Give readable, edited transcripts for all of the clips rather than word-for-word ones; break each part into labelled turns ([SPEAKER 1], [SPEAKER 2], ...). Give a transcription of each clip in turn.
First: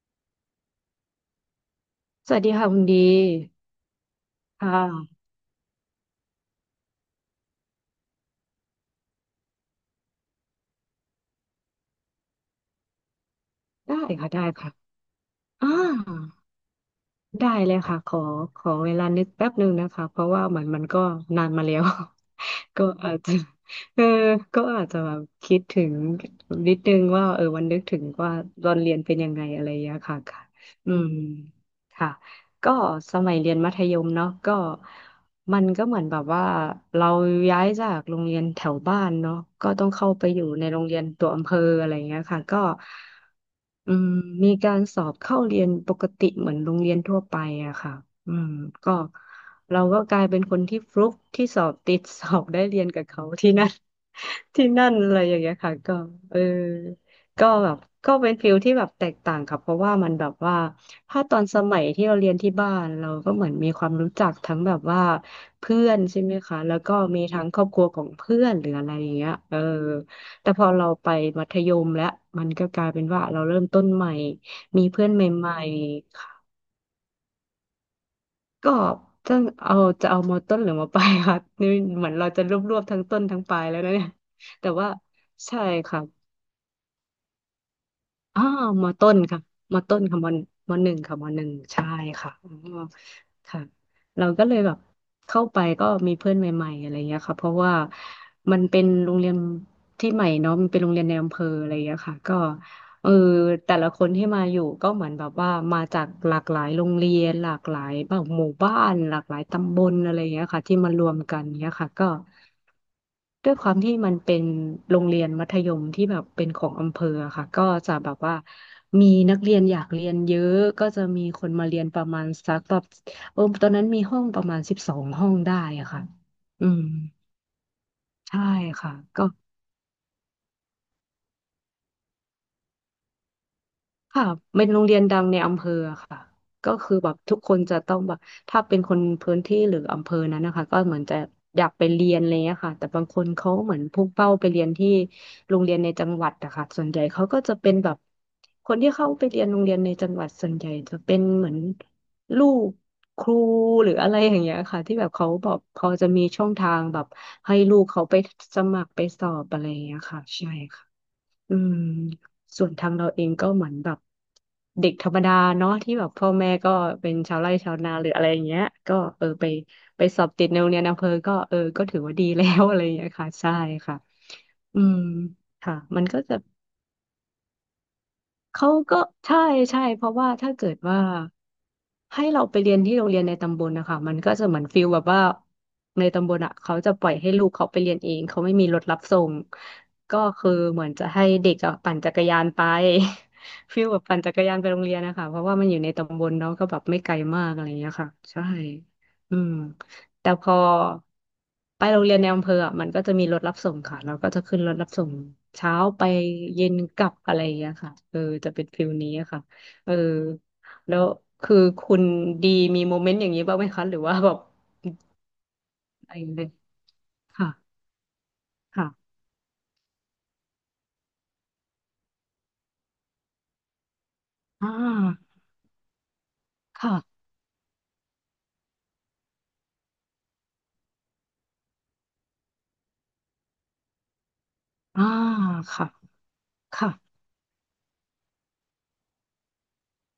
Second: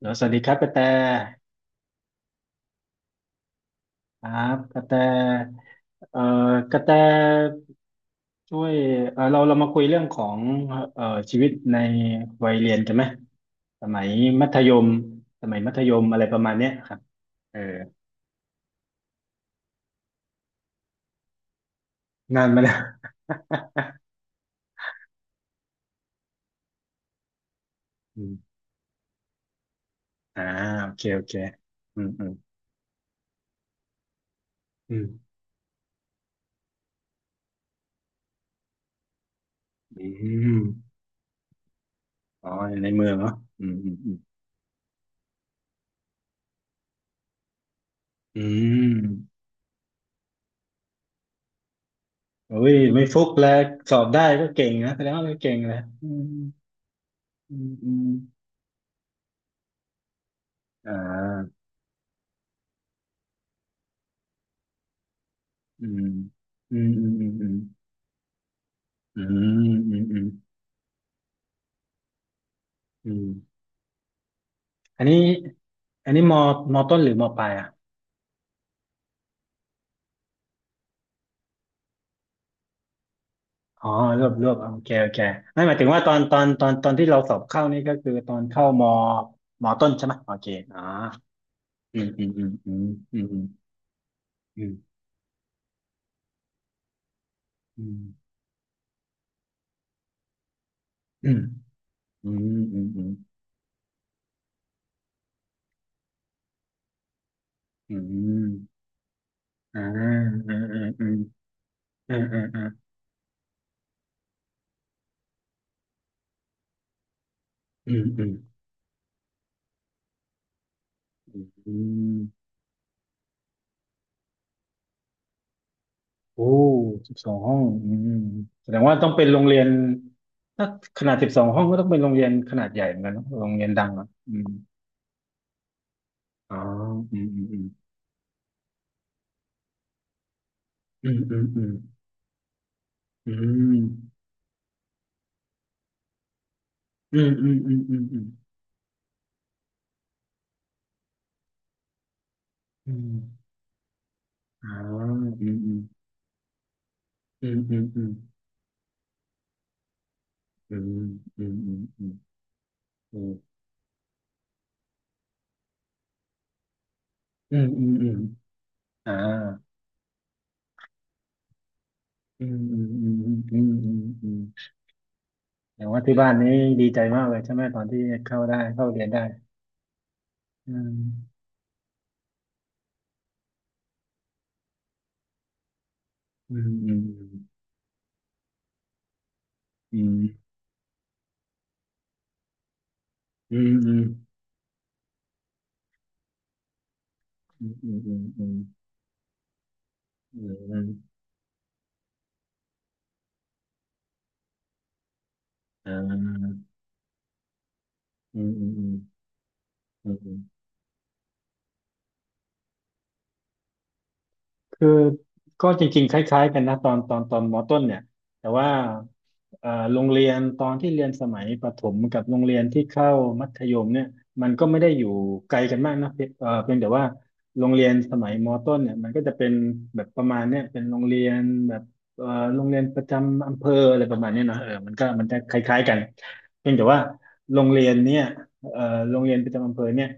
[SPEAKER 1] แล้วสวัสดีครับกระแต
[SPEAKER 2] สวัสดีค่ะคุณดี
[SPEAKER 1] ครับ
[SPEAKER 2] ค่
[SPEAKER 1] กระแต
[SPEAKER 2] ะ
[SPEAKER 1] เอ่กระแตช่วยเรามาคุยเรื่องของเอ่อชีวิตในวัยเรียนกันไหมส
[SPEAKER 2] ได้
[SPEAKER 1] มัย
[SPEAKER 2] ค่ะได้
[SPEAKER 1] มัธ
[SPEAKER 2] ค่ะ
[SPEAKER 1] ยมสมัย
[SPEAKER 2] อ่า
[SPEAKER 1] มัธยมอะไรประมาณเนี้ยครับ
[SPEAKER 2] ได้
[SPEAKER 1] เออ
[SPEAKER 2] เลยค่ะขอเวลานึกแป๊บหนึ่งนะคะเพราะว่าเหมือนมันก็นานมาแล้ว
[SPEAKER 1] นานมาแล้ว
[SPEAKER 2] ก็อาจจะ เออก็อาจจะแบบคิดถึงนิดนึงว่าเออวันนึกถึง
[SPEAKER 1] อื
[SPEAKER 2] ว่า
[SPEAKER 1] ม
[SPEAKER 2] ตอนเรียนเป็นยังไงอะไรอย่างเงี้ยค่ะค่ะ
[SPEAKER 1] อ่าโอ
[SPEAKER 2] อื
[SPEAKER 1] เค
[SPEAKER 2] ม
[SPEAKER 1] โอเคอืม
[SPEAKER 2] ค่ะ
[SPEAKER 1] อืม
[SPEAKER 2] ก็สมัยเรียนมัธยมเนาะก็
[SPEAKER 1] อืม
[SPEAKER 2] มันก็เหมือนแบบว่าเราย้ายจากโรงเรียนแถวบ้านเนาะก็ต้อง
[SPEAKER 1] อื
[SPEAKER 2] เข้าไปอยู่
[SPEAKER 1] ม
[SPEAKER 2] ในโรงเรียนตัวอำเภออะไรอย่างเงี้ยค่ะ
[SPEAKER 1] อ๋อ
[SPEAKER 2] ก็
[SPEAKER 1] ในเมืองเนาะอืมอื
[SPEAKER 2] อื
[SPEAKER 1] มอื
[SPEAKER 2] ม
[SPEAKER 1] ม
[SPEAKER 2] มีการสอบเข้าเรียนปกติเหมือนโรงเรียนทั่วไปอะค่ะอื
[SPEAKER 1] อื
[SPEAKER 2] มก็
[SPEAKER 1] ม
[SPEAKER 2] เราก็กลายเป็นคนที่ฟลุกที่สอบติดสอบ
[SPEAKER 1] โอ้
[SPEAKER 2] ได้
[SPEAKER 1] ย
[SPEAKER 2] เรียนกั
[SPEAKER 1] ไม่
[SPEAKER 2] บ
[SPEAKER 1] ฟุ
[SPEAKER 2] เขา
[SPEAKER 1] กแล้
[SPEAKER 2] ที่
[SPEAKER 1] ว
[SPEAKER 2] นั่น
[SPEAKER 1] สอบได้ก็
[SPEAKER 2] ที่
[SPEAKER 1] เก่ง
[SPEAKER 2] นั่
[SPEAKER 1] นะ
[SPEAKER 2] น
[SPEAKER 1] แสด
[SPEAKER 2] อะ
[SPEAKER 1] ง
[SPEAKER 2] ไร
[SPEAKER 1] ว่า
[SPEAKER 2] อ
[SPEAKER 1] เรา
[SPEAKER 2] ย่างเงี้
[SPEAKER 1] เก่
[SPEAKER 2] ย
[SPEAKER 1] ง
[SPEAKER 2] ค่ะ
[SPEAKER 1] แล้ว
[SPEAKER 2] ก็
[SPEAKER 1] อืม
[SPEAKER 2] เออก็
[SPEAKER 1] อืม
[SPEAKER 2] แบบ
[SPEAKER 1] อืม
[SPEAKER 2] ก็เป็นฟิลที่แบบแตกต่างค่ะเพราะว่ามันแบบว่า
[SPEAKER 1] อ่
[SPEAKER 2] ถ้าตอนส
[SPEAKER 1] า
[SPEAKER 2] มัยที่เราเรียนที่บ้านเราก็เหมือนมีความรู้จักทั้งแบบว่าเพื่
[SPEAKER 1] อื
[SPEAKER 2] อน
[SPEAKER 1] ม
[SPEAKER 2] ใช่ไหมคะแล้
[SPEAKER 1] อื
[SPEAKER 2] ว
[SPEAKER 1] ม
[SPEAKER 2] ก็
[SPEAKER 1] อืม
[SPEAKER 2] มีทั้
[SPEAKER 1] อื
[SPEAKER 2] ง
[SPEAKER 1] ม
[SPEAKER 2] ครอบครัวของเพื่อนหรืออะไรอย่าง
[SPEAKER 1] อื
[SPEAKER 2] เงี้ยเออ
[SPEAKER 1] มอืมอืมอืม
[SPEAKER 2] แต่พอเราไปมัธยมแล้วมันก็กลายเป็น
[SPEAKER 1] อื
[SPEAKER 2] ว่า
[SPEAKER 1] ม
[SPEAKER 2] เราเริ่มต้นใหม่มี
[SPEAKER 1] อัน
[SPEAKER 2] เพื่อน
[SPEAKER 1] นี้
[SPEAKER 2] ใหม่
[SPEAKER 1] อันนี้
[SPEAKER 2] ๆ
[SPEAKER 1] มอต้นหรือมอปลายอ่ะ
[SPEAKER 2] ก็จะเอาจะเอามต้นหรือมปลายค่ะ นี่เหมือนเราจะรวบรวบทั้งต้นทั้งปลายแล้ว
[SPEAKER 1] อ๋อ
[SPEAKER 2] นะเนี่ย
[SPEAKER 1] รวบรวบ
[SPEAKER 2] แต่
[SPEAKER 1] โอ
[SPEAKER 2] ว่า
[SPEAKER 1] เคโอเค
[SPEAKER 2] ใช่
[SPEAKER 1] ไม่หมายถึงว่า
[SPEAKER 2] ค่ะ
[SPEAKER 1] ตอนที่เราสอบเข้านี่ก็คือตอ
[SPEAKER 2] อ๋อ
[SPEAKER 1] นเข้า
[SPEAKER 2] มอต้นค่ะ
[SPEAKER 1] มอ
[SPEAKER 2] มอ
[SPEAKER 1] ต้น
[SPEAKER 2] ต้น
[SPEAKER 1] ใช่ไหม
[SPEAKER 2] ค่ะม
[SPEAKER 1] โอเค
[SPEAKER 2] ม
[SPEAKER 1] อ๋อ
[SPEAKER 2] หนึ่งค่ะมหนึ่งใช่
[SPEAKER 1] อืมอืม
[SPEAKER 2] ค่ะ
[SPEAKER 1] อื
[SPEAKER 2] อ๋
[SPEAKER 1] ม
[SPEAKER 2] อ
[SPEAKER 1] อืม
[SPEAKER 2] ค่ะเราก็เลย
[SPEAKER 1] อื
[SPEAKER 2] แบ
[SPEAKER 1] ม
[SPEAKER 2] บเข้าไปก็มีเพื่อนใหม่ๆอะไรเงี้ยค่ะเพราะว่า
[SPEAKER 1] อืม
[SPEAKER 2] มันเป็นโรงเรียนที่ใหม่เนาะมันเป็นโรงเรียนใน
[SPEAKER 1] อื
[SPEAKER 2] อำเภ
[SPEAKER 1] ม
[SPEAKER 2] ออะไรเงี้ยค่ะ
[SPEAKER 1] อื
[SPEAKER 2] ก็
[SPEAKER 1] มอื
[SPEAKER 2] เอ
[SPEAKER 1] ม
[SPEAKER 2] อแต่ละคนที่มาอยู่ก็เหมือนแบบว่ามาจากหลากหลายโรงเรียนหลากหลาย
[SPEAKER 1] อืม
[SPEAKER 2] แบ
[SPEAKER 1] อืม
[SPEAKER 2] บ
[SPEAKER 1] อื
[SPEAKER 2] ห
[SPEAKER 1] ม
[SPEAKER 2] มู่บ้านหลากหลายตำบ
[SPEAKER 1] อ่า
[SPEAKER 2] ลอะไรเงี้ย
[SPEAKER 1] อืม
[SPEAKER 2] ค่ะที่
[SPEAKER 1] อืม
[SPEAKER 2] มาร
[SPEAKER 1] อื
[SPEAKER 2] ว
[SPEAKER 1] ม
[SPEAKER 2] มกันเงี้ยค่ะก็
[SPEAKER 1] อืมอืม
[SPEAKER 2] ด้วยความที่มันเป็นโรงเรียนมัธยมที่แบบเป็นของอำเภออะค่ะก็
[SPEAKER 1] อื
[SPEAKER 2] จะ
[SPEAKER 1] ม
[SPEAKER 2] แบบ
[SPEAKER 1] อืม
[SPEAKER 2] ว่ามีนักเรียนอยากเรียนเยอะก็จะมีคนมา
[SPEAKER 1] อื
[SPEAKER 2] เรียนประมาณ
[SPEAKER 1] ม
[SPEAKER 2] สักแบบตอนนั้นมีห้องประมาณ12 ห้องได้อะค่ะ
[SPEAKER 1] โอ้
[SPEAKER 2] อืม
[SPEAKER 1] 12ห้องอืม
[SPEAKER 2] ใช่
[SPEAKER 1] แสดง
[SPEAKER 2] ค่ะ
[SPEAKER 1] ว่าต้องเป็
[SPEAKER 2] ก็
[SPEAKER 1] นโรงเรียนถ้าขนาดสิบสองห้องก็ต้องเป็นโรงเรียนขนาดใหญ่เหมือนกันเนอะโรงเรียนดังอ่ะ
[SPEAKER 2] ค่ะ
[SPEAKER 1] อืม
[SPEAKER 2] เป็นโรงเรียนดังในอำเภอค่ะ
[SPEAKER 1] อ๋อ
[SPEAKER 2] ก็คือแบ
[SPEAKER 1] อื
[SPEAKER 2] บ
[SPEAKER 1] ม
[SPEAKER 2] ทุก
[SPEAKER 1] อืม
[SPEAKER 2] ค
[SPEAKER 1] อื
[SPEAKER 2] นจะต้องแบบถ้าเป็นคนพื้นที่หรืออำเภอนั้นนะคะก็เหมือ
[SPEAKER 1] ม
[SPEAKER 2] น
[SPEAKER 1] อื
[SPEAKER 2] จะ
[SPEAKER 1] มอื
[SPEAKER 2] อยา
[SPEAKER 1] ม
[SPEAKER 2] กไปเรียนอะไรเงี้ยค่ะแต่บางคนเขาเหมือนพุ่งเป้าไปเรียนที่โรงเรียนในจังหวัดอะค่ะส่วนใหญ่
[SPEAKER 1] อื
[SPEAKER 2] เขา
[SPEAKER 1] ม
[SPEAKER 2] ก็
[SPEAKER 1] อื
[SPEAKER 2] จะ
[SPEAKER 1] ม
[SPEAKER 2] เป็
[SPEAKER 1] อื
[SPEAKER 2] น
[SPEAKER 1] ม
[SPEAKER 2] แบ
[SPEAKER 1] อื
[SPEAKER 2] บ
[SPEAKER 1] มอืมอืม
[SPEAKER 2] คนที่เข้าไปเรียนโรงเรียนในจังหวัดส่วนใหญ่จะเป็นเหมือนลูก
[SPEAKER 1] อืม
[SPEAKER 2] ครูหรืออะไรอย่างเงี้ย
[SPEAKER 1] อ๋อ
[SPEAKER 2] ค่ะที่แบบเขาแบ
[SPEAKER 1] อื
[SPEAKER 2] อกพอจะมีช่องทางแบบ
[SPEAKER 1] มอื
[SPEAKER 2] ให้
[SPEAKER 1] ม
[SPEAKER 2] ลู
[SPEAKER 1] อืม
[SPEAKER 2] ก
[SPEAKER 1] อืมอืมอืมอืมอืมอืมอื
[SPEAKER 2] เขา
[SPEAKER 1] ม
[SPEAKER 2] ไปสมัครไปสอบอะไรอย่างเงี้ยค่ะใช่
[SPEAKER 1] อ
[SPEAKER 2] อืม
[SPEAKER 1] ื
[SPEAKER 2] ส่วนทางเราเองก็เหมือนแบบเด็กธรรมดาเนาะที่แบบพ่อแม่ก็เป็นชาวไร่
[SPEAKER 1] มอื
[SPEAKER 2] ชาวนาหรือ
[SPEAKER 1] ม
[SPEAKER 2] อะไรอย่างเงี้ยก็
[SPEAKER 1] อ่า
[SPEAKER 2] ไปสอบติดในโรงเรียนอำเภอก็เออก็ถือว่าดี
[SPEAKER 1] อื
[SPEAKER 2] แล้
[SPEAKER 1] ม
[SPEAKER 2] ว อะ
[SPEAKER 1] อื
[SPEAKER 2] ไร
[SPEAKER 1] ม
[SPEAKER 2] อย่างเงี้
[SPEAKER 1] อื
[SPEAKER 2] ย
[SPEAKER 1] ม
[SPEAKER 2] ค่ะใช่
[SPEAKER 1] อืม อื
[SPEAKER 2] ค่ะ
[SPEAKER 1] ม อืม
[SPEAKER 2] อืมค่ะ
[SPEAKER 1] แสดง
[SPEAKER 2] มั
[SPEAKER 1] ว่า
[SPEAKER 2] น
[SPEAKER 1] ที่
[SPEAKER 2] ก็
[SPEAKER 1] บ้าน
[SPEAKER 2] จะ
[SPEAKER 1] นี้ดีใจมากเลยใช่ไหมตอนที่
[SPEAKER 2] เขา
[SPEAKER 1] เข้าเรี
[SPEAKER 2] ก็
[SPEAKER 1] ยนได้
[SPEAKER 2] ใช่ใช่เพราะว่าถ้าเกิ
[SPEAKER 1] อื
[SPEAKER 2] ดว่า
[SPEAKER 1] ม
[SPEAKER 2] ให้เราไปเรียนที่โรงเรียนในตำบลนะคะมันก็จะเหมือนฟิลแบบว่าในตำบล
[SPEAKER 1] อื
[SPEAKER 2] อ่ะเขาจะปล่อยให้
[SPEAKER 1] ม
[SPEAKER 2] ลูกเขาไปเรียนเองเขาไม่มีรถรับส่ง
[SPEAKER 1] อืม
[SPEAKER 2] ก็คือเหมือนจะให้เด็กอะปั่นจักรยานไป
[SPEAKER 1] อืม
[SPEAKER 2] ฟิล
[SPEAKER 1] อื
[SPEAKER 2] แบ
[SPEAKER 1] ม
[SPEAKER 2] บปั่นจักรยานไปโรงเรียนนะคะเพราะว่ามันอยู่ในตำบลเนาะก็แบบไม่ไกลมากอะ
[SPEAKER 1] อื
[SPEAKER 2] ไรอ
[SPEAKER 1] ม
[SPEAKER 2] ย่าง
[SPEAKER 1] อื
[SPEAKER 2] เงี้ยค่ะ
[SPEAKER 1] ม
[SPEAKER 2] ใช่
[SPEAKER 1] อืม
[SPEAKER 2] อืม แต่
[SPEAKER 1] อื
[SPEAKER 2] พ
[SPEAKER 1] ม
[SPEAKER 2] อ
[SPEAKER 1] อืม
[SPEAKER 2] ไปโรงเรียนในอำเภออะมันก็จะมีรถรับส่งค่ะเราก็จะขึ้นรถรับส่งเช้าไปเย็นกลับอะไรอย่างเงี้ยค่ะเออ
[SPEAKER 1] อื
[SPEAKER 2] จะ
[SPEAKER 1] ม
[SPEAKER 2] เป็
[SPEAKER 1] อื
[SPEAKER 2] น
[SPEAKER 1] มอื
[SPEAKER 2] ฟิ
[SPEAKER 1] ม
[SPEAKER 2] ล
[SPEAKER 1] อื
[SPEAKER 2] นี้
[SPEAKER 1] ม
[SPEAKER 2] อะค่ะเออ
[SPEAKER 1] อืมอืม
[SPEAKER 2] แล้วคือคุณดีมีโมเมนต์อย่างนี้บ้างไหมคะหรือว่าแบบ
[SPEAKER 1] คือก็จริงๆ
[SPEAKER 2] อะไร
[SPEAKER 1] ค
[SPEAKER 2] เล
[SPEAKER 1] ล้าย
[SPEAKER 2] ย
[SPEAKER 1] ๆกันนะตอน
[SPEAKER 2] ค่ะ
[SPEAKER 1] มต้นเนี่ยแต่ว่า
[SPEAKER 2] ค่ะ
[SPEAKER 1] โรงเรียนตอนที่เรียนสมัยประถมกับโรงเรียนที่เข้ามัธยมเนี่ยมันก็
[SPEAKER 2] อ่
[SPEAKER 1] ไม่ได้อยู่
[SPEAKER 2] า
[SPEAKER 1] ไกลกันมากนะเพียงแต่ว่า
[SPEAKER 2] ค่ะ
[SPEAKER 1] โรงเรียนสมัยมต้นเนี่ยมันก็จะเป็นแบบประมาณเนี่ยเป็นโรงเรียนแบบเอ่อโรงเรียนประจำอำเภออะไรประมาณเนี้ยเนอะเออ
[SPEAKER 2] อ่า
[SPEAKER 1] มันจะคล้าย
[SPEAKER 2] ค่ะ
[SPEAKER 1] ๆกันเพียงแต่
[SPEAKER 2] ค่ะ
[SPEAKER 1] ว่าโรงเรียนเนี่ยเอ่อโรงเรียนประจำอำเภอเนี่ย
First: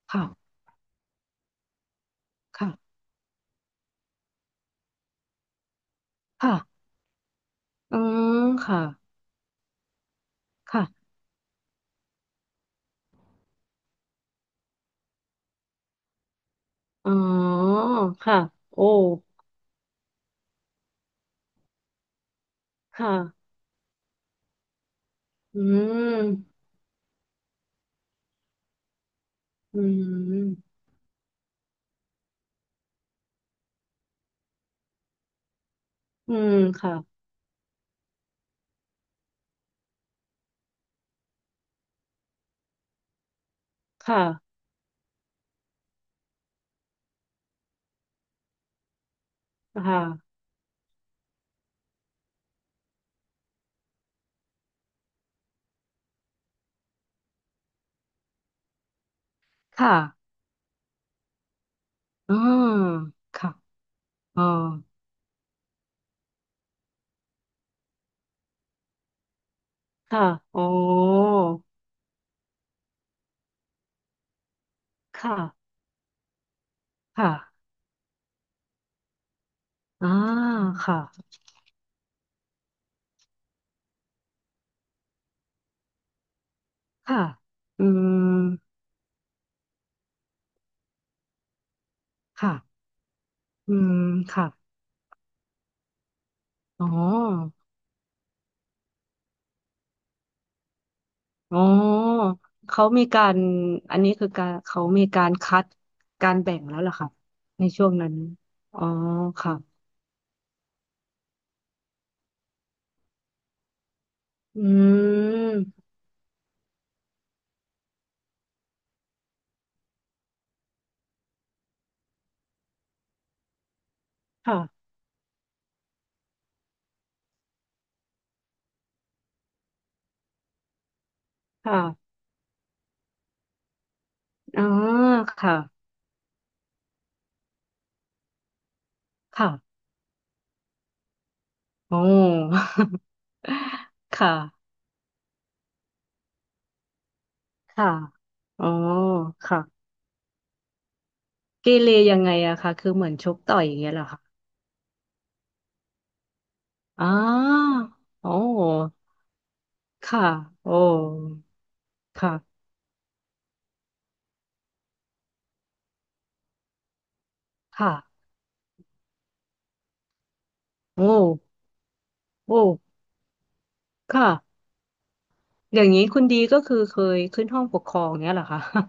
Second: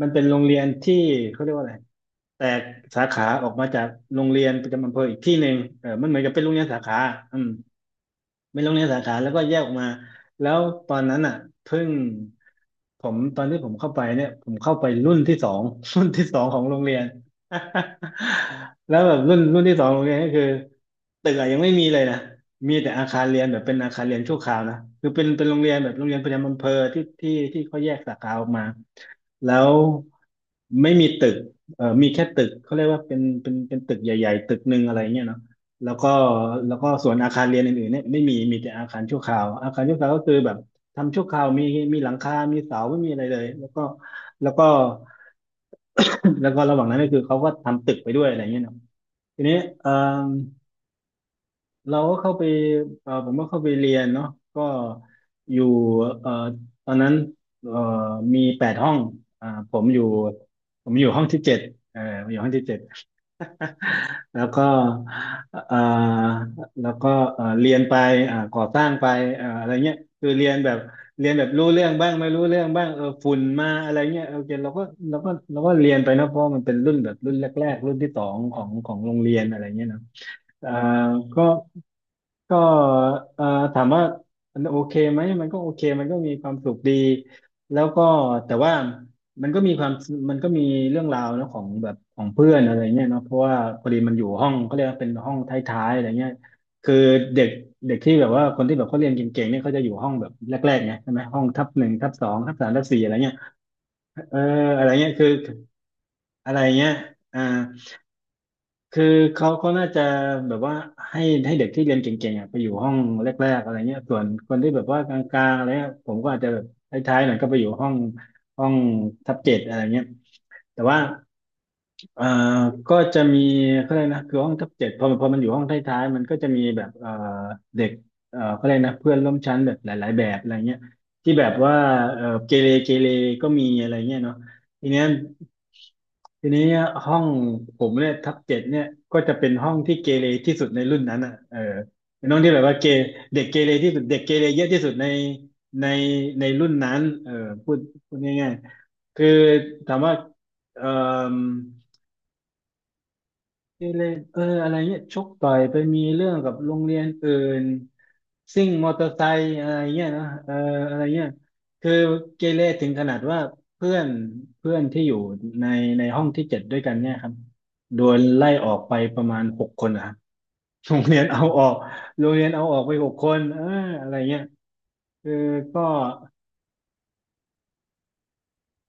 [SPEAKER 1] มันเป็นโรง
[SPEAKER 2] ค่ะ
[SPEAKER 1] เรียนที่เขาเรียกว่าอะไร แตก
[SPEAKER 2] ค่ะ
[SPEAKER 1] สาขาออกมาจากโรงเรียนประจำอำเภออีกที่หนึ่งเออมันเหมือนกับเป็นโรงเรียนสา
[SPEAKER 2] ค่ะ
[SPEAKER 1] ขาอืม
[SPEAKER 2] อืม
[SPEAKER 1] ไปโรง
[SPEAKER 2] ค่ะ
[SPEAKER 1] เรียนสาขาแล้วก็แยกออกมา แล้ว
[SPEAKER 2] ค่ะ
[SPEAKER 1] ตอนนั้นอ่ะเพิ่งผมตอนที่ผมเข้าไปเนี่ยผมเข้าไปรุ่นที่สอง รุ่นที่สองของโรงเรียน
[SPEAKER 2] อ๋อค่ะโอ้
[SPEAKER 1] แล้วแบบรุ่นที่สองของโรงเรียนก็คือตึกอะยังไม่มีเลยนะมีแต่อา
[SPEAKER 2] ค่ะ
[SPEAKER 1] คารเรียนแบบเป็นอาคารเรียนชั่วคราวนะคือเป็นโร
[SPEAKER 2] อื
[SPEAKER 1] งเรียนแบบโรงเรียนประ
[SPEAKER 2] ม
[SPEAKER 1] จำอำเภอที่เขาแยกสาขาออกมาแล้ว
[SPEAKER 2] อืม
[SPEAKER 1] ไม่มีตึกเออมีแค่ตึกเขาเรียกว่าเป็นตึกใหญ่ๆตึกหนึ่งอะไรเงี้ยเนาะ แล้วก็
[SPEAKER 2] อืม
[SPEAKER 1] แล้วก็
[SPEAKER 2] ค่ะ
[SPEAKER 1] ส่วนอาคารเรียนอื่นๆเนี่ยไม่มีมีแต่อาคารชั่วคราวอาคารชั่วคราวก็คือแบบทำชั่วคราวมีหลังคามีเสาไม่มีอะไรเลยแล้วก็แล้ว
[SPEAKER 2] ค่ะ
[SPEAKER 1] ก็ แล้วก็ระหว่างนั้นก็คือเขาก็ทำตึกไปด้วยอะไรเงี้ยเนาะทีนี้เออ
[SPEAKER 2] ค่ะ
[SPEAKER 1] เราก็เข้าไปเออผมก็เข้าไปเรียนเนาะก็อยู่เออตอนนั้นเออมีแปดห้องอ่าผม
[SPEAKER 2] ค่ะ
[SPEAKER 1] อยู่ผมอยู่ห้องที่เจ็ดผมอ
[SPEAKER 2] อื
[SPEAKER 1] ยู่ห้องที่
[SPEAKER 2] ม
[SPEAKER 1] เจ็ด
[SPEAKER 2] ค่ะอ๋
[SPEAKER 1] แล้
[SPEAKER 2] อ
[SPEAKER 1] วก็เอ่อแล้วก็เรียนไปก่อสร้างไปอะไรเงี้ย
[SPEAKER 2] ค่ะ
[SPEAKER 1] คือ
[SPEAKER 2] อ๋อ
[SPEAKER 1] เรียนแบบรู้เรื่องบ้างไม่รู้เรื่องบ้างเออฝุ่นมาอะไรเงี้ยโอเค
[SPEAKER 2] ค่ะ
[SPEAKER 1] เราก็เรียนไปนะเพราะมันเป็นรุ่นแบบรุ่น
[SPEAKER 2] ค่ะ
[SPEAKER 1] แรกๆรุ่นที่สองของโรงเรียนอะไรเงี้ยเนาะ
[SPEAKER 2] อ่า
[SPEAKER 1] เอ่อ
[SPEAKER 2] ค่ะ
[SPEAKER 1] ก็ ก็เอ่อถามว่ามันโอเคไหมมันก็โอเคมันก็มีความสุขดี
[SPEAKER 2] ค่ะ
[SPEAKER 1] แล้
[SPEAKER 2] อื
[SPEAKER 1] วก็แต่ว่า
[SPEAKER 2] ม
[SPEAKER 1] มันก็มีความมันก็มีเรื่องราวนะของแบบของเพื่
[SPEAKER 2] ค่ะ
[SPEAKER 1] อนอะไรเงี้ยเนาะเพราะว่า
[SPEAKER 2] อื
[SPEAKER 1] พอ
[SPEAKER 2] ม
[SPEAKER 1] ดีมันอยู่
[SPEAKER 2] ค่ะ
[SPEAKER 1] ห้องก็เรียกว่าเป็นห้องท้ายๆอะไรเงี้ย
[SPEAKER 2] อ๋
[SPEAKER 1] คือเด็ก
[SPEAKER 2] อ
[SPEAKER 1] เด็กที่แบบว่าคนที่แบบเขาเรียนเก่งๆเนี่ยเขาจะอยู่ห้องแบบแรกๆไงใช่ไหมห้อง
[SPEAKER 2] อ๋
[SPEAKER 1] ทับหนึ่งทับส
[SPEAKER 2] อ
[SPEAKER 1] องทับสามทั
[SPEAKER 2] เขา
[SPEAKER 1] บสี่
[SPEAKER 2] มี
[SPEAKER 1] อะไร
[SPEAKER 2] กา
[SPEAKER 1] เงี้ย
[SPEAKER 2] รอันนี้คือ
[SPEAKER 1] เออ
[SPEAKER 2] การเขา
[SPEAKER 1] อะไร
[SPEAKER 2] มี
[SPEAKER 1] เงี้ย
[SPEAKER 2] กา
[SPEAKER 1] คือ
[SPEAKER 2] รคัดการ
[SPEAKER 1] อะ
[SPEAKER 2] แบ่
[SPEAKER 1] ไร
[SPEAKER 2] งแล้วเห
[SPEAKER 1] เงี้
[SPEAKER 2] ร
[SPEAKER 1] ย
[SPEAKER 2] อคะ
[SPEAKER 1] อ่า
[SPEAKER 2] ในช่วงนั้นอ๋อ
[SPEAKER 1] คือ
[SPEAKER 2] ค่ะ
[SPEAKER 1] เขาน่าจะแบบว่าให้ให้เด็กที่เรียนเก่งๆอ่ะไปอยู่ห้องแรกๆอะไรเงี้ยส่วนคน
[SPEAKER 2] อื
[SPEAKER 1] ที่แบบว่ากลางๆอะไร
[SPEAKER 2] ม
[SPEAKER 1] เงี้ยผมก็อาจจะแบบท้ายๆหน่อยก็ไปอยู่ห้องห้องทับเจ็ดอะไรเงี้ยแต่ว่า เอ่อก็จะมีเขาเรียกนะคือห้องทับ
[SPEAKER 2] ค่ะ
[SPEAKER 1] เจ็ดพอมันพอมันอยู่ห้องท้ายๆมันก็จะมีแบบเด็กเขาเรียกนะเพื่อนร่วมชั้นแบบหลายๆแบบอะไรเงี้ยที่แบบว่า
[SPEAKER 2] ค่ะ
[SPEAKER 1] เกเรก็มีอะไรเงี้ยเนาะ
[SPEAKER 2] อ๋อ
[SPEAKER 1] ทีเนี้ย
[SPEAKER 2] ค่ะ
[SPEAKER 1] ทีนี้ห้องผมเนี่ยทับเจ็ดเนี่ยก็จะเป็
[SPEAKER 2] ค่ะ
[SPEAKER 1] นห้องที่เกเรที่สุดในรุ่นนั้นอ่ะเออ
[SPEAKER 2] โอ
[SPEAKER 1] เป็นห้องที่แบ
[SPEAKER 2] ้
[SPEAKER 1] บว่าเด็กเกเรที่สุดเด็
[SPEAKER 2] ค
[SPEAKER 1] กเกเรเยอะ
[SPEAKER 2] ่ะ
[SPEAKER 1] ที่สุดในในในรุ่นนั้นเออพูด
[SPEAKER 2] ค่ะ
[SPEAKER 1] พูดง่าย
[SPEAKER 2] อ๋อ
[SPEAKER 1] ๆคือ
[SPEAKER 2] ค่ะ
[SPEAKER 1] ถามว่าเอ่อ
[SPEAKER 2] เกเรยังไงอะคะคือเหมือนชกต่อยอย่าง
[SPEAKER 1] ที
[SPEAKER 2] เงี้ยเห
[SPEAKER 1] เล
[SPEAKER 2] รอคะ
[SPEAKER 1] เอออะไรเงี้ยชกต่อยไปมีเรื่องกับโรงเรีย
[SPEAKER 2] อ๋
[SPEAKER 1] นอื่น
[SPEAKER 2] อโอ
[SPEAKER 1] ซิ่งมอ
[SPEAKER 2] ้
[SPEAKER 1] เตอร์ไซค์อะไรเงี้ยเน
[SPEAKER 2] ค่ะ
[SPEAKER 1] อะเออ
[SPEAKER 2] โอ้
[SPEAKER 1] อะไรเงี้ยคือเกเร
[SPEAKER 2] ค่ะ
[SPEAKER 1] ถึงขนาดว่าเพื่อนเพื่อนที่อยู่ในห้องที่เจ็ดด้วยกันเนี่ยครับ
[SPEAKER 2] ค่ะ
[SPEAKER 1] โดนไล่ออกไปประมาณหกคนนะครับโร
[SPEAKER 2] โอ้
[SPEAKER 1] งเรียนเอาออกโรงเรียน
[SPEAKER 2] โอ้
[SPEAKER 1] เอาออกไปหกคนเอออะไร
[SPEAKER 2] ค
[SPEAKER 1] เงี้ย
[SPEAKER 2] ่ะ
[SPEAKER 1] คือ
[SPEAKER 2] อ
[SPEAKER 1] ก็
[SPEAKER 2] ย่างนี้คุณดีก็คือเคยขึ้นห้องปกครองเงี้ยเหรอคะ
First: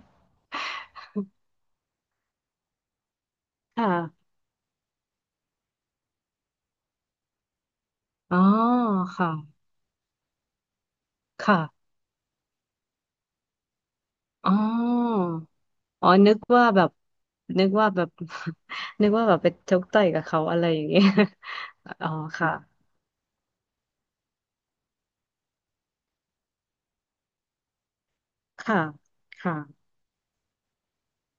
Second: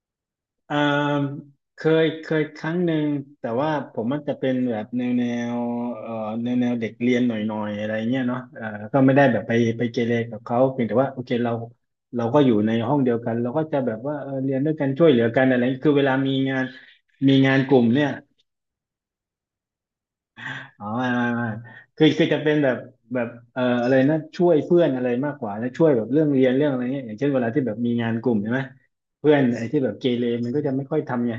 [SPEAKER 1] อ่าเคยครั้งหนึ่งแต่ว่าผมมัน
[SPEAKER 2] ค่ะ
[SPEAKER 1] จะเป็นแบบแนวเอ่อแนวเด็กเรียนหน่อยอะไรเงี้ย
[SPEAKER 2] อ๋อ
[SPEAKER 1] เนาะก็ไม่ได้
[SPEAKER 2] ค่ะ
[SPEAKER 1] แบบไปเกเรกับเขาเพียงแต่ว่าโอเคเรา
[SPEAKER 2] ค่ะ
[SPEAKER 1] ก็อยู่ในห้องเดียวกันเราก็จะแบบว่าเออ
[SPEAKER 2] อ๋
[SPEAKER 1] เรี
[SPEAKER 2] อ
[SPEAKER 1] ยนด้วยกันช่วยเหลือกันอะไรคือเว
[SPEAKER 2] อ๋อ
[SPEAKER 1] ลามี
[SPEAKER 2] นึก
[SPEAKER 1] งา
[SPEAKER 2] ว่า
[SPEAKER 1] น
[SPEAKER 2] แบบ
[SPEAKER 1] มีงาน
[SPEAKER 2] นึก
[SPEAKER 1] กลุ่ม
[SPEAKER 2] ว่าแบ
[SPEAKER 1] เนี่ย
[SPEAKER 2] บ นึกว่าแบบไปชกต่อยกับเขาอะไรอ
[SPEAKER 1] อ๋
[SPEAKER 2] ย่า
[SPEAKER 1] อ
[SPEAKER 2] งเงี้ย
[SPEAKER 1] ไม่ไม่ไม่ คือ
[SPEAKER 2] อ๋อ
[SPEAKER 1] คือจะ
[SPEAKER 2] ค่ะ
[SPEAKER 1] เป็นแบบแบบอะไรนะช่วยเพื่อนอะไรมากกว่าแล้วช่วยแบบเรื่องเรียนเรื่องอะไรเงี้ยอย่างเช่นเวลาที่แบบมีงานกลุ่มใช่ไหม
[SPEAKER 2] ค่ะ
[SPEAKER 1] เพื่อน
[SPEAKER 2] ค่ะ
[SPEAKER 1] ไอ้ที่แบบเกเรมันก็จะไม่ค่อยทำไง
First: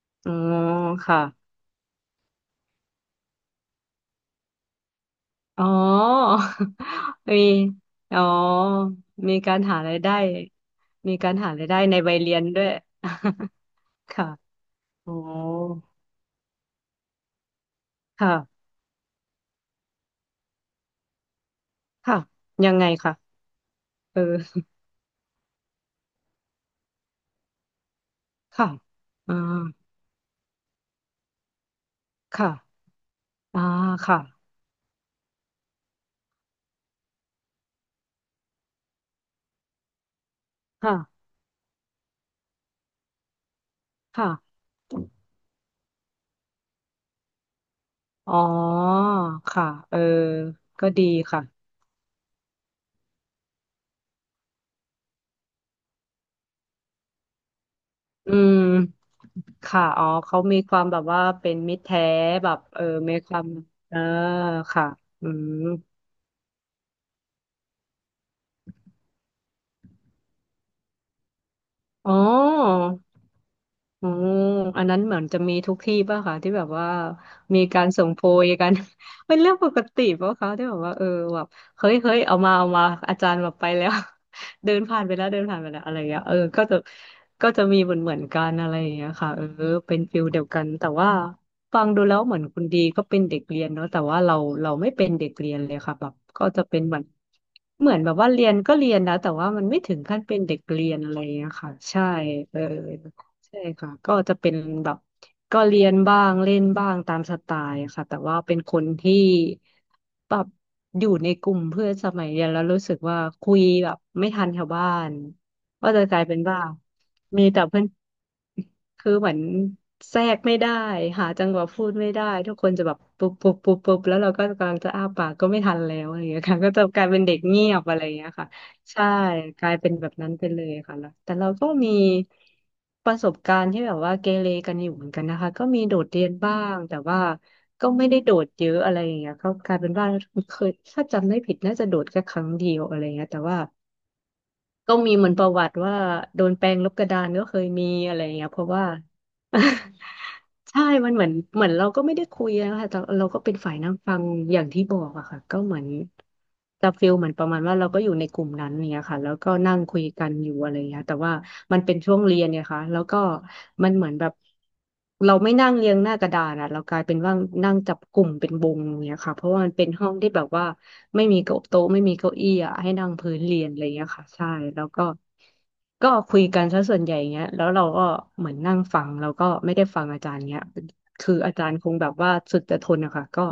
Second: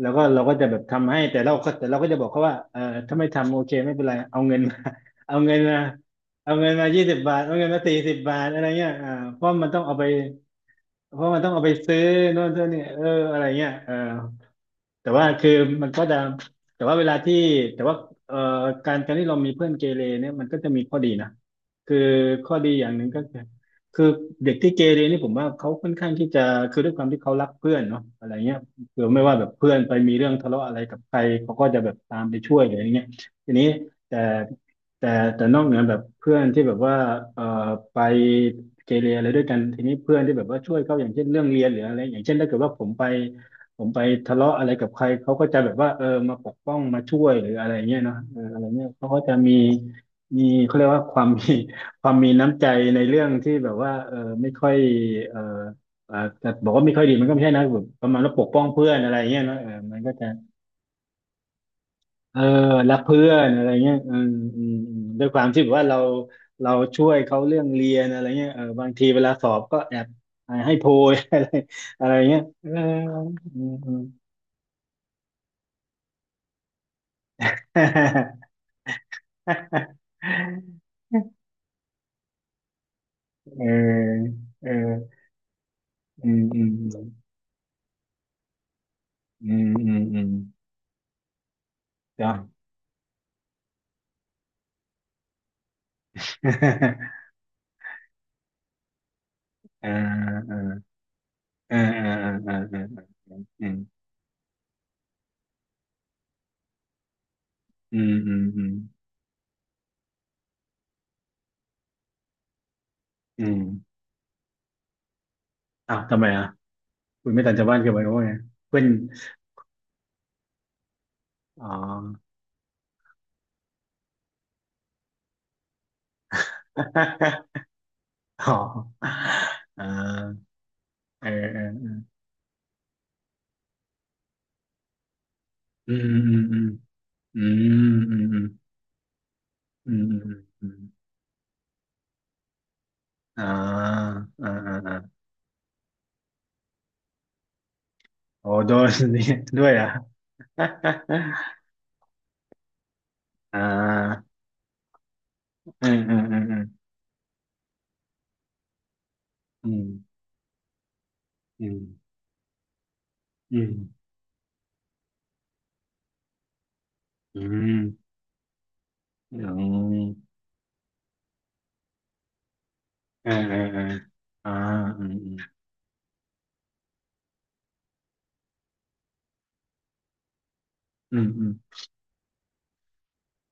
[SPEAKER 1] แล้วก็
[SPEAKER 2] อ๋อ
[SPEAKER 1] เราก็จะแบบทำให้
[SPEAKER 2] ค่ะ
[SPEAKER 1] แต่เราก็แต่เราก็จะบอกเขาว่าถ้าไม่ทำโอเคไม่เป็นไรเอาเงินมา เอาเงิน
[SPEAKER 2] อ๋อ
[SPEAKER 1] มาเอาเงินมายี่สิบ บา
[SPEAKER 2] มี
[SPEAKER 1] ทเอาเงินมาสี่สิบ
[SPEAKER 2] อ๋อ
[SPEAKER 1] บาทอะไรเงี้ยอ่า
[SPEAKER 2] มี
[SPEAKER 1] เพราะ
[SPEAKER 2] การ
[SPEAKER 1] มัน
[SPEAKER 2] หา
[SPEAKER 1] ต้องเอา
[SPEAKER 2] ราย
[SPEAKER 1] ไป
[SPEAKER 2] ได้มี
[SPEAKER 1] เพ
[SPEAKER 2] กา
[SPEAKER 1] ราะ
[SPEAKER 2] ร
[SPEAKER 1] มันต้
[SPEAKER 2] หา
[SPEAKER 1] องเอา
[SPEAKER 2] ราย
[SPEAKER 1] ไป
[SPEAKER 2] ได้ใน
[SPEAKER 1] ซื้อ
[SPEAKER 2] วัยเรีย
[SPEAKER 1] โน่
[SPEAKER 2] น
[SPEAKER 1] น
[SPEAKER 2] ด้ว
[SPEAKER 1] เท่า
[SPEAKER 2] ย
[SPEAKER 1] นี่เอออะไรเงี้ยเออ
[SPEAKER 2] ค่ะ
[SPEAKER 1] แต่
[SPEAKER 2] โอ้
[SPEAKER 1] ว่าคือมันก็จะแต่ว่าเวลาที่แต่ว่าเอ่อ
[SPEAKER 2] ค่ะ
[SPEAKER 1] การการที่เรามีเพื่อนเกเรเนี่ยมันก็จะมีข้อดีนะคือ
[SPEAKER 2] ค่ะ
[SPEAKER 1] ข้อดี
[SPEAKER 2] ยัง
[SPEAKER 1] อ
[SPEAKER 2] ไง
[SPEAKER 1] ย่างหนึ่ง
[SPEAKER 2] ค่ะ
[SPEAKER 1] ก็คือคือ
[SPEAKER 2] เออ
[SPEAKER 1] เด็กที่เกเรนี่ผมว่าเขาค่อนข้างที่จะคือด้วยความที่เขารักเพื่อนเนาะอะไรเงี้ ย
[SPEAKER 2] ค่ะ
[SPEAKER 1] คือไม่
[SPEAKER 2] อ่า
[SPEAKER 1] ว่าแบบเพื่อนไปมีเรื่องทะเลาะอะไรกับใครเขาก็จะแบบตามไปช่วยหรืออะ
[SPEAKER 2] ค่ะ
[SPEAKER 1] ไรเงี้ยที
[SPEAKER 2] อ่า
[SPEAKER 1] นี้แต่
[SPEAKER 2] ค่ะ
[SPEAKER 1] แต่แต่นอกเหนือแบบเพื่อนที่แบบว่าเอ่อไปเกเรอะไรด้วยกันทีนี้เพื่อนที่แบบว่าช่วยเขาอย่างเช่
[SPEAKER 2] ค่ะ
[SPEAKER 1] นเรื่องเรียนหรืออะไรอย่างเช่นถ้าเกิดว่าผมไป ผมไปทะเลาะ
[SPEAKER 2] ค่ะ
[SPEAKER 1] อะไรกับใครเขาก็จะแบบว่าเออมาปกป้องมาช่วยหรืออะไรเงี้ยเนาะ
[SPEAKER 2] อ๋อ
[SPEAKER 1] เอออะไรเงี้ยเขาก็จะมี
[SPEAKER 2] ค่ะเออ
[SPEAKER 1] มีเขาเรีย
[SPEAKER 2] ก็
[SPEAKER 1] กว่า
[SPEAKER 2] ดี
[SPEAKER 1] ความมี
[SPEAKER 2] ค่ะ
[SPEAKER 1] ความมีน้ำใจในเรื่องที่แบบว่าเออไม่ค่อยเอออ่าจะบอกว่าไม่ค่อยดีมันก็ไม่ใช่นะแบบประมาณ
[SPEAKER 2] อื
[SPEAKER 1] ว่าปกป้อ
[SPEAKER 2] ม
[SPEAKER 1] งเพื่อนอะไรเงี้ยเนาะเออ
[SPEAKER 2] ค่ะ
[SPEAKER 1] มัน
[SPEAKER 2] อ๋อ
[SPEAKER 1] ก็จะ
[SPEAKER 2] เขามีความแบบว่าเป็นมิตรแท้
[SPEAKER 1] เออ
[SPEAKER 2] แบบเออ
[SPEAKER 1] รัก
[SPEAKER 2] มี
[SPEAKER 1] เพื่
[SPEAKER 2] ค
[SPEAKER 1] อ
[SPEAKER 2] วา
[SPEAKER 1] น
[SPEAKER 2] ม
[SPEAKER 1] อะไรเงี้
[SPEAKER 2] เอ
[SPEAKER 1] ย
[SPEAKER 2] อ
[SPEAKER 1] อืมอืม
[SPEAKER 2] ค่ะ
[SPEAKER 1] อืมด้ว
[SPEAKER 2] อื
[SPEAKER 1] ยความ
[SPEAKER 2] ม
[SPEAKER 1] ที่แบบว่าเราช่วยเขาเรื่องเรียนอะไรเงี้ยเออบางทีเวลาสอบก็แอบให้โพย อะไรอะไร
[SPEAKER 2] อ๋อ
[SPEAKER 1] เงี้ยเอออืม
[SPEAKER 2] อ๋ออันนั้นเหมือนจะมีทุกที่ป่ะคะที่แบบว่ามีการส่งโพ
[SPEAKER 1] เอ
[SPEAKER 2] ยกัน เป็นเรื่องปกติป่ะคะที่แบบว่าเออแบบเฮ้ยเฮ้ยเอามาเอามาอาจารย์แบบ
[SPEAKER 1] อ
[SPEAKER 2] ไปแล้ว เดินผ่านไป
[SPEAKER 1] เออ
[SPEAKER 2] แล้วเดินผ่านไปแล้วอะไรอย่างเงี้ย
[SPEAKER 1] อื
[SPEAKER 2] เออ
[SPEAKER 1] มอื
[SPEAKER 2] ก็
[SPEAKER 1] ม
[SPEAKER 2] จะมีเหมือนเหมือนกันอะไรอย่างเงี้ยค่ะเออ
[SPEAKER 1] อืมอื
[SPEAKER 2] เป็น
[SPEAKER 1] มอื
[SPEAKER 2] ฟิล
[SPEAKER 1] ม
[SPEAKER 2] เดียวกันแต่ว่าฟังดูแล้ว
[SPEAKER 1] จ้ะ
[SPEAKER 2] เหมือนคุณดีก็เป็นเด็กเรียนเนาะแต่ว่าเราไม่เป็นเด็กเรียนเลยค่ะแบบก็จะเป็นเหมือน เหมือนแบบว่าเรียนก็เรียนนะแต่ว่ามันไม่
[SPEAKER 1] เออ
[SPEAKER 2] ถึงขั้นเป็น
[SPEAKER 1] เอ
[SPEAKER 2] เด็
[SPEAKER 1] อ
[SPEAKER 2] กเรียนอะไรอย่างเงี้ยค่ะ
[SPEAKER 1] เออเอ
[SPEAKER 2] ใช่
[SPEAKER 1] อเออเออ
[SPEAKER 2] เออ
[SPEAKER 1] เออ
[SPEAKER 2] ใช่
[SPEAKER 1] อืม
[SPEAKER 2] ค่ะก็จะเป็นแบบก็เรียนบ้างเล่นบ้างตามสไตล์
[SPEAKER 1] อื
[SPEAKER 2] ค่ะ
[SPEAKER 1] ม
[SPEAKER 2] แต่
[SPEAKER 1] อื
[SPEAKER 2] ว่า
[SPEAKER 1] ม
[SPEAKER 2] เป็น
[SPEAKER 1] อืม
[SPEAKER 2] คนที่แบบอยู่ในกลุ่มเพื่อนสมัยเรียนแล้วรู้สึกว่า
[SPEAKER 1] อื
[SPEAKER 2] คุ
[SPEAKER 1] ม
[SPEAKER 2] ยแบบไม่ทันชาวบ้านก็
[SPEAKER 1] อ้าว
[SPEAKER 2] จะก
[SPEAKER 1] ทำ
[SPEAKER 2] ลา
[SPEAKER 1] ไม
[SPEAKER 2] ยเป็น
[SPEAKER 1] อ่ะ
[SPEAKER 2] ว่า
[SPEAKER 1] คุณไม่
[SPEAKER 2] มี
[SPEAKER 1] ตัน
[SPEAKER 2] แต่
[SPEAKER 1] ชาวบ้าน
[SPEAKER 2] เพื่อน
[SPEAKER 1] เกี่ยวกับว่าไงเพื่อน
[SPEAKER 2] คือเหมือนแทรกไม่ได้หาจังหวะ
[SPEAKER 1] อ๋อ
[SPEAKER 2] พูดไม่ได้ทุกคนจะแบบปุ๊บปุ๊บปุ๊บปุ๊บแล้วเราก็กำลังจะอ้าปากก็ไม่ทันแล้วอะไรอย่างเงี้ยค่ะก็จะกลายเป็นเด็ก เงียบอะไรอย่างเงี้ยค่ะ
[SPEAKER 1] อ๋
[SPEAKER 2] ใช่
[SPEAKER 1] อ
[SPEAKER 2] กลาย
[SPEAKER 1] เอ
[SPEAKER 2] เป็นแบบนั้นไป
[SPEAKER 1] ่
[SPEAKER 2] เลยค่ะแล้ว
[SPEAKER 1] เออ
[SPEAKER 2] แต่เรา
[SPEAKER 1] เอ
[SPEAKER 2] ก็มี
[SPEAKER 1] อ
[SPEAKER 2] ประสบการณ์ที่แบบว่าเกเรกันอยู่เหมือนกันนะคะก็มี
[SPEAKER 1] อื
[SPEAKER 2] โด
[SPEAKER 1] ม
[SPEAKER 2] ดเรียน
[SPEAKER 1] อืม
[SPEAKER 2] บ้า
[SPEAKER 1] อืม
[SPEAKER 2] งแต่ว่า
[SPEAKER 1] อืม
[SPEAKER 2] ก็ไม่
[SPEAKER 1] อื
[SPEAKER 2] ได้
[SPEAKER 1] ม
[SPEAKER 2] โด
[SPEAKER 1] อืม
[SPEAKER 2] ดเยอะอะไรอย่างเงี้ยก็กลายเป็
[SPEAKER 1] อื
[SPEAKER 2] นว่า
[SPEAKER 1] ม
[SPEAKER 2] เค
[SPEAKER 1] อื
[SPEAKER 2] ย
[SPEAKER 1] ม
[SPEAKER 2] ถ้าจำไม่ผิดน่าจะโดดแค่ครั้งเดียวอะไรเงี้ยแต่
[SPEAKER 1] อ่า
[SPEAKER 2] ว่า
[SPEAKER 1] อ่าอ
[SPEAKER 2] ก็มี
[SPEAKER 1] ่า
[SPEAKER 2] เหมือนประวัติว่าโดนแปรงลบกระดานก็เคยมีอะไรเงี้
[SPEAKER 1] อ๋
[SPEAKER 2] ย
[SPEAKER 1] อ
[SPEAKER 2] เพราะ
[SPEAKER 1] โด
[SPEAKER 2] ว่า
[SPEAKER 1] น นี่ด้วยอ่ะ อ
[SPEAKER 2] ใช่ มันเหมือนเหมือนเราก็ไม่ได้คุยนะคะแต่เราก็เป็น
[SPEAKER 1] ่
[SPEAKER 2] ฝ่ายนั่งฟั
[SPEAKER 1] า
[SPEAKER 2] งอย่างที่บอกอะค่ะก็เหมือ
[SPEAKER 1] อื
[SPEAKER 2] น
[SPEAKER 1] มอืมอืม
[SPEAKER 2] จะฟีลเหมือนประมาณว่าเราก็อยู่ในกลุ่มนั้นเนี่ยค่ะแล้วก็
[SPEAKER 1] อื
[SPEAKER 2] นั่ง
[SPEAKER 1] ม
[SPEAKER 2] คุยกันอยู่อะไรเงี้ยแต่ว่า
[SPEAKER 1] อืม
[SPEAKER 2] มันเป็นช่วงเรียนเนี่ยค่ะแล้วก็
[SPEAKER 1] อืม
[SPEAKER 2] มันเหมือนแบบเราไม่นั่งเรียงหน้ากระดานอะเรากลายเป็นว่านั่งจับกลุ่มเป็นวงเนี่ย
[SPEAKER 1] อื
[SPEAKER 2] ค่ะเพราะว่ามันเป็นห้อ
[SPEAKER 1] ม
[SPEAKER 2] งที่แบบว่าไม่มีเก้าโต๊ะไม่มีเก้าอี้อะให้นั่ง
[SPEAKER 1] อื
[SPEAKER 2] พื้น
[SPEAKER 1] มอื
[SPEAKER 2] เรีย
[SPEAKER 1] ม
[SPEAKER 2] นอะ
[SPEAKER 1] อื
[SPEAKER 2] ไร
[SPEAKER 1] ม
[SPEAKER 2] เงี้ยค่ะ
[SPEAKER 1] อืมอืม
[SPEAKER 2] ใช่
[SPEAKER 1] อ่า
[SPEAKER 2] แล้ว
[SPEAKER 1] อื
[SPEAKER 2] ก็
[SPEAKER 1] มอื
[SPEAKER 2] ก็คุยกันซะส่วนใหญ่เงี้ยแล้วเราก็เหมือนนั่งฟังแล้วก็ไม่ได้ฟังอาจารย์เงี้ย
[SPEAKER 1] ม
[SPEAKER 2] คือ
[SPEAKER 1] อืม
[SPEAKER 2] อาจารย์คงแบบว่าสุดจะทนอะค่ะก็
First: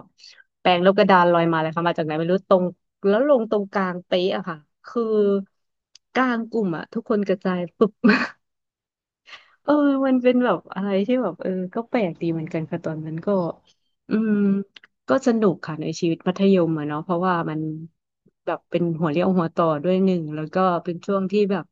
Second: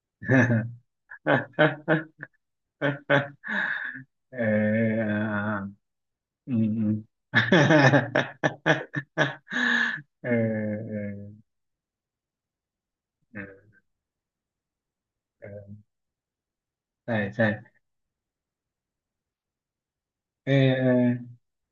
[SPEAKER 2] แปรงลบกระดานลอยมาเลยค่ะมาจากไหนไม่รู้ตรงแล้วลงตรงกลางเป๊ะ
[SPEAKER 1] เอ
[SPEAKER 2] อะค่ะคือ
[SPEAKER 1] อ
[SPEAKER 2] กลาง
[SPEAKER 1] อื
[SPEAKER 2] ก
[SPEAKER 1] ม
[SPEAKER 2] ลุ่ม
[SPEAKER 1] อื
[SPEAKER 2] อะ
[SPEAKER 1] ม
[SPEAKER 2] ทุกคนกระจายปุ๊บ เออมัน
[SPEAKER 1] เอ
[SPEAKER 2] เป็นแบบ
[SPEAKER 1] อ
[SPEAKER 2] อะไร
[SPEAKER 1] เออ
[SPEAKER 2] ที่แบบเออก็แปลกดีเหมือนกันค่ะตอนนั้นก็อืมก็สนุก
[SPEAKER 1] เออ
[SPEAKER 2] ค่ะในชีวิตมัธยมอะเนาะเพ
[SPEAKER 1] ใช่
[SPEAKER 2] ราะว่า
[SPEAKER 1] ใช่
[SPEAKER 2] มันแบบเป็นหัวเรี่ยวหัวต่อด้วยหนึ่งแล้ว
[SPEAKER 1] เออ
[SPEAKER 2] ก็
[SPEAKER 1] เออ
[SPEAKER 2] เป็นช่วงที่แบบ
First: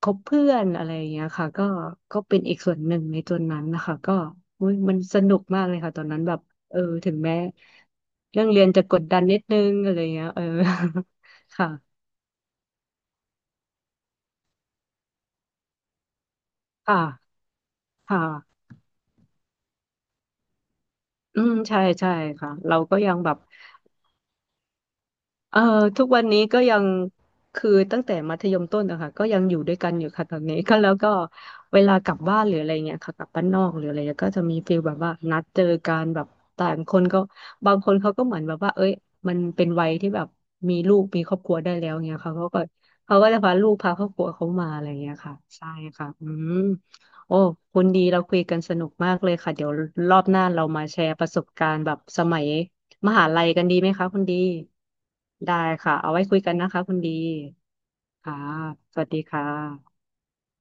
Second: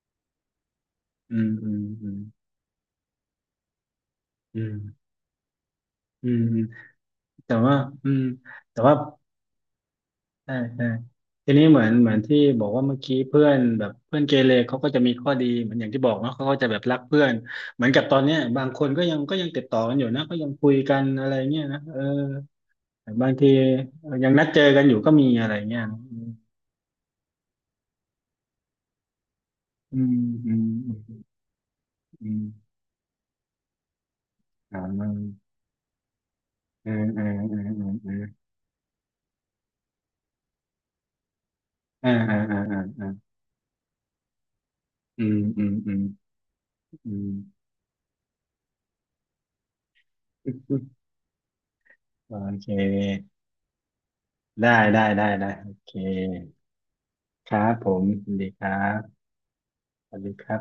[SPEAKER 2] คบเพื่อนอะไรอย่างเงี้ย
[SPEAKER 1] อื
[SPEAKER 2] ค่ะ
[SPEAKER 1] ม
[SPEAKER 2] ก็
[SPEAKER 1] อืมอืม
[SPEAKER 2] เป็นอีกส่วนหนึ่งในตัวนั้นนะคะก็
[SPEAKER 1] อื
[SPEAKER 2] อุ๊ยมันสนุกมากเลยค่ะตอน
[SPEAKER 1] ม
[SPEAKER 2] นั้น
[SPEAKER 1] อื
[SPEAKER 2] แบบ
[SPEAKER 1] ม
[SPEAKER 2] เออถึงแม้
[SPEAKER 1] แต่ว่าอืม
[SPEAKER 2] เรื่องเรียน
[SPEAKER 1] แต่
[SPEAKER 2] จะก
[SPEAKER 1] ว่า
[SPEAKER 2] ดดันนิดนึงอะไรเงี้ยเออ
[SPEAKER 1] ใช่ใช่ที นี้
[SPEAKER 2] ค่ะ
[SPEAKER 1] เหมือนเหมือนที่บอกว่าเมื่อกี้เพื่อนแบบเพื่อนเกเรเขาก็จะมีข้อดีเหมือนอย่างที่บอกเนาะเขาก็จะแบบรักเพื่อ
[SPEAKER 2] ค่ะ
[SPEAKER 1] นเหมือนกับตอ
[SPEAKER 2] ค่ะ
[SPEAKER 1] นเนี้ยบางคนก็ยังก็ยังติดต่อกันอยู่นะก็ยังคุยกันอะไร
[SPEAKER 2] อืม
[SPEAKER 1] เงี้ยนะ
[SPEAKER 2] ใช่
[SPEAKER 1] เออ
[SPEAKER 2] ใช่ค่ะเราก็
[SPEAKER 1] แต่
[SPEAKER 2] ยัง
[SPEAKER 1] บา
[SPEAKER 2] แบ
[SPEAKER 1] ง
[SPEAKER 2] บ
[SPEAKER 1] ทีเออยังนัดเจอกันอยู่ก็มีอะไร
[SPEAKER 2] เอ่อ
[SPEAKER 1] เงี้ยนะ
[SPEAKER 2] ทุกวันนี้ก็ยังคือตั้งแต่มัธยมต้นนะคะก็ยังอยู่ด้วยกัน
[SPEAKER 1] อื
[SPEAKER 2] อยู่
[SPEAKER 1] ม
[SPEAKER 2] ค่ะตอน
[SPEAKER 1] อื
[SPEAKER 2] นี้
[SPEAKER 1] ม
[SPEAKER 2] ก็แล้
[SPEAKER 1] อื
[SPEAKER 2] วก็
[SPEAKER 1] ม
[SPEAKER 2] เวลากลับ
[SPEAKER 1] อื
[SPEAKER 2] บ้าน
[SPEAKER 1] ม
[SPEAKER 2] หรืออะไรเงี้ยค่ะกลับบ้านนอกหรืออะไรเงี้ยก็จะมีฟี
[SPEAKER 1] อ่
[SPEAKER 2] ลแบบว่านั
[SPEAKER 1] า
[SPEAKER 2] ดเจอกันแบบต่าง
[SPEAKER 1] อื
[SPEAKER 2] ค
[SPEAKER 1] ม
[SPEAKER 2] นก็
[SPEAKER 1] อืมอืม
[SPEAKER 2] บาง
[SPEAKER 1] อื
[SPEAKER 2] ค
[SPEAKER 1] ม
[SPEAKER 2] น
[SPEAKER 1] อื
[SPEAKER 2] เขา
[SPEAKER 1] ม
[SPEAKER 2] ก็เหมือนแบบว่าเอ้ยมันเป็นวัยที่แบบมีลูกมีครอบครัวได้แล้ว
[SPEAKER 1] อ่า
[SPEAKER 2] เงี้ยค่ะ
[SPEAKER 1] อ่า
[SPEAKER 2] เขา
[SPEAKER 1] อ่า
[SPEAKER 2] ก็
[SPEAKER 1] อ่าอ่า
[SPEAKER 2] จะพาลูกพาครอบครัวเขามาอะไรเงี้ย
[SPEAKER 1] อื
[SPEAKER 2] ค่ะ
[SPEAKER 1] มอื
[SPEAKER 2] ใช่
[SPEAKER 1] มอืม
[SPEAKER 2] ค่ะอืม
[SPEAKER 1] อื
[SPEAKER 2] โอ้
[SPEAKER 1] ม
[SPEAKER 2] คุณดีเราคุยกันสนุกมากเลยค่ะเดี๋ยวรอบหน้าเรามาแชร์ประสบการณ์แบบส
[SPEAKER 1] โอ
[SPEAKER 2] มัย
[SPEAKER 1] เค
[SPEAKER 2] มหาลัยกันดีไหมคะคุณดี
[SPEAKER 1] ได้
[SPEAKER 2] ได้
[SPEAKER 1] โอเค
[SPEAKER 2] ค่ะเอาไว้คุยกันนะคะคุณดี
[SPEAKER 1] ครับผมสวั
[SPEAKER 2] ค่ะ
[SPEAKER 1] สดีครั
[SPEAKER 2] สวัสดี
[SPEAKER 1] บ
[SPEAKER 2] ค่ะ
[SPEAKER 1] สวัสดีครับ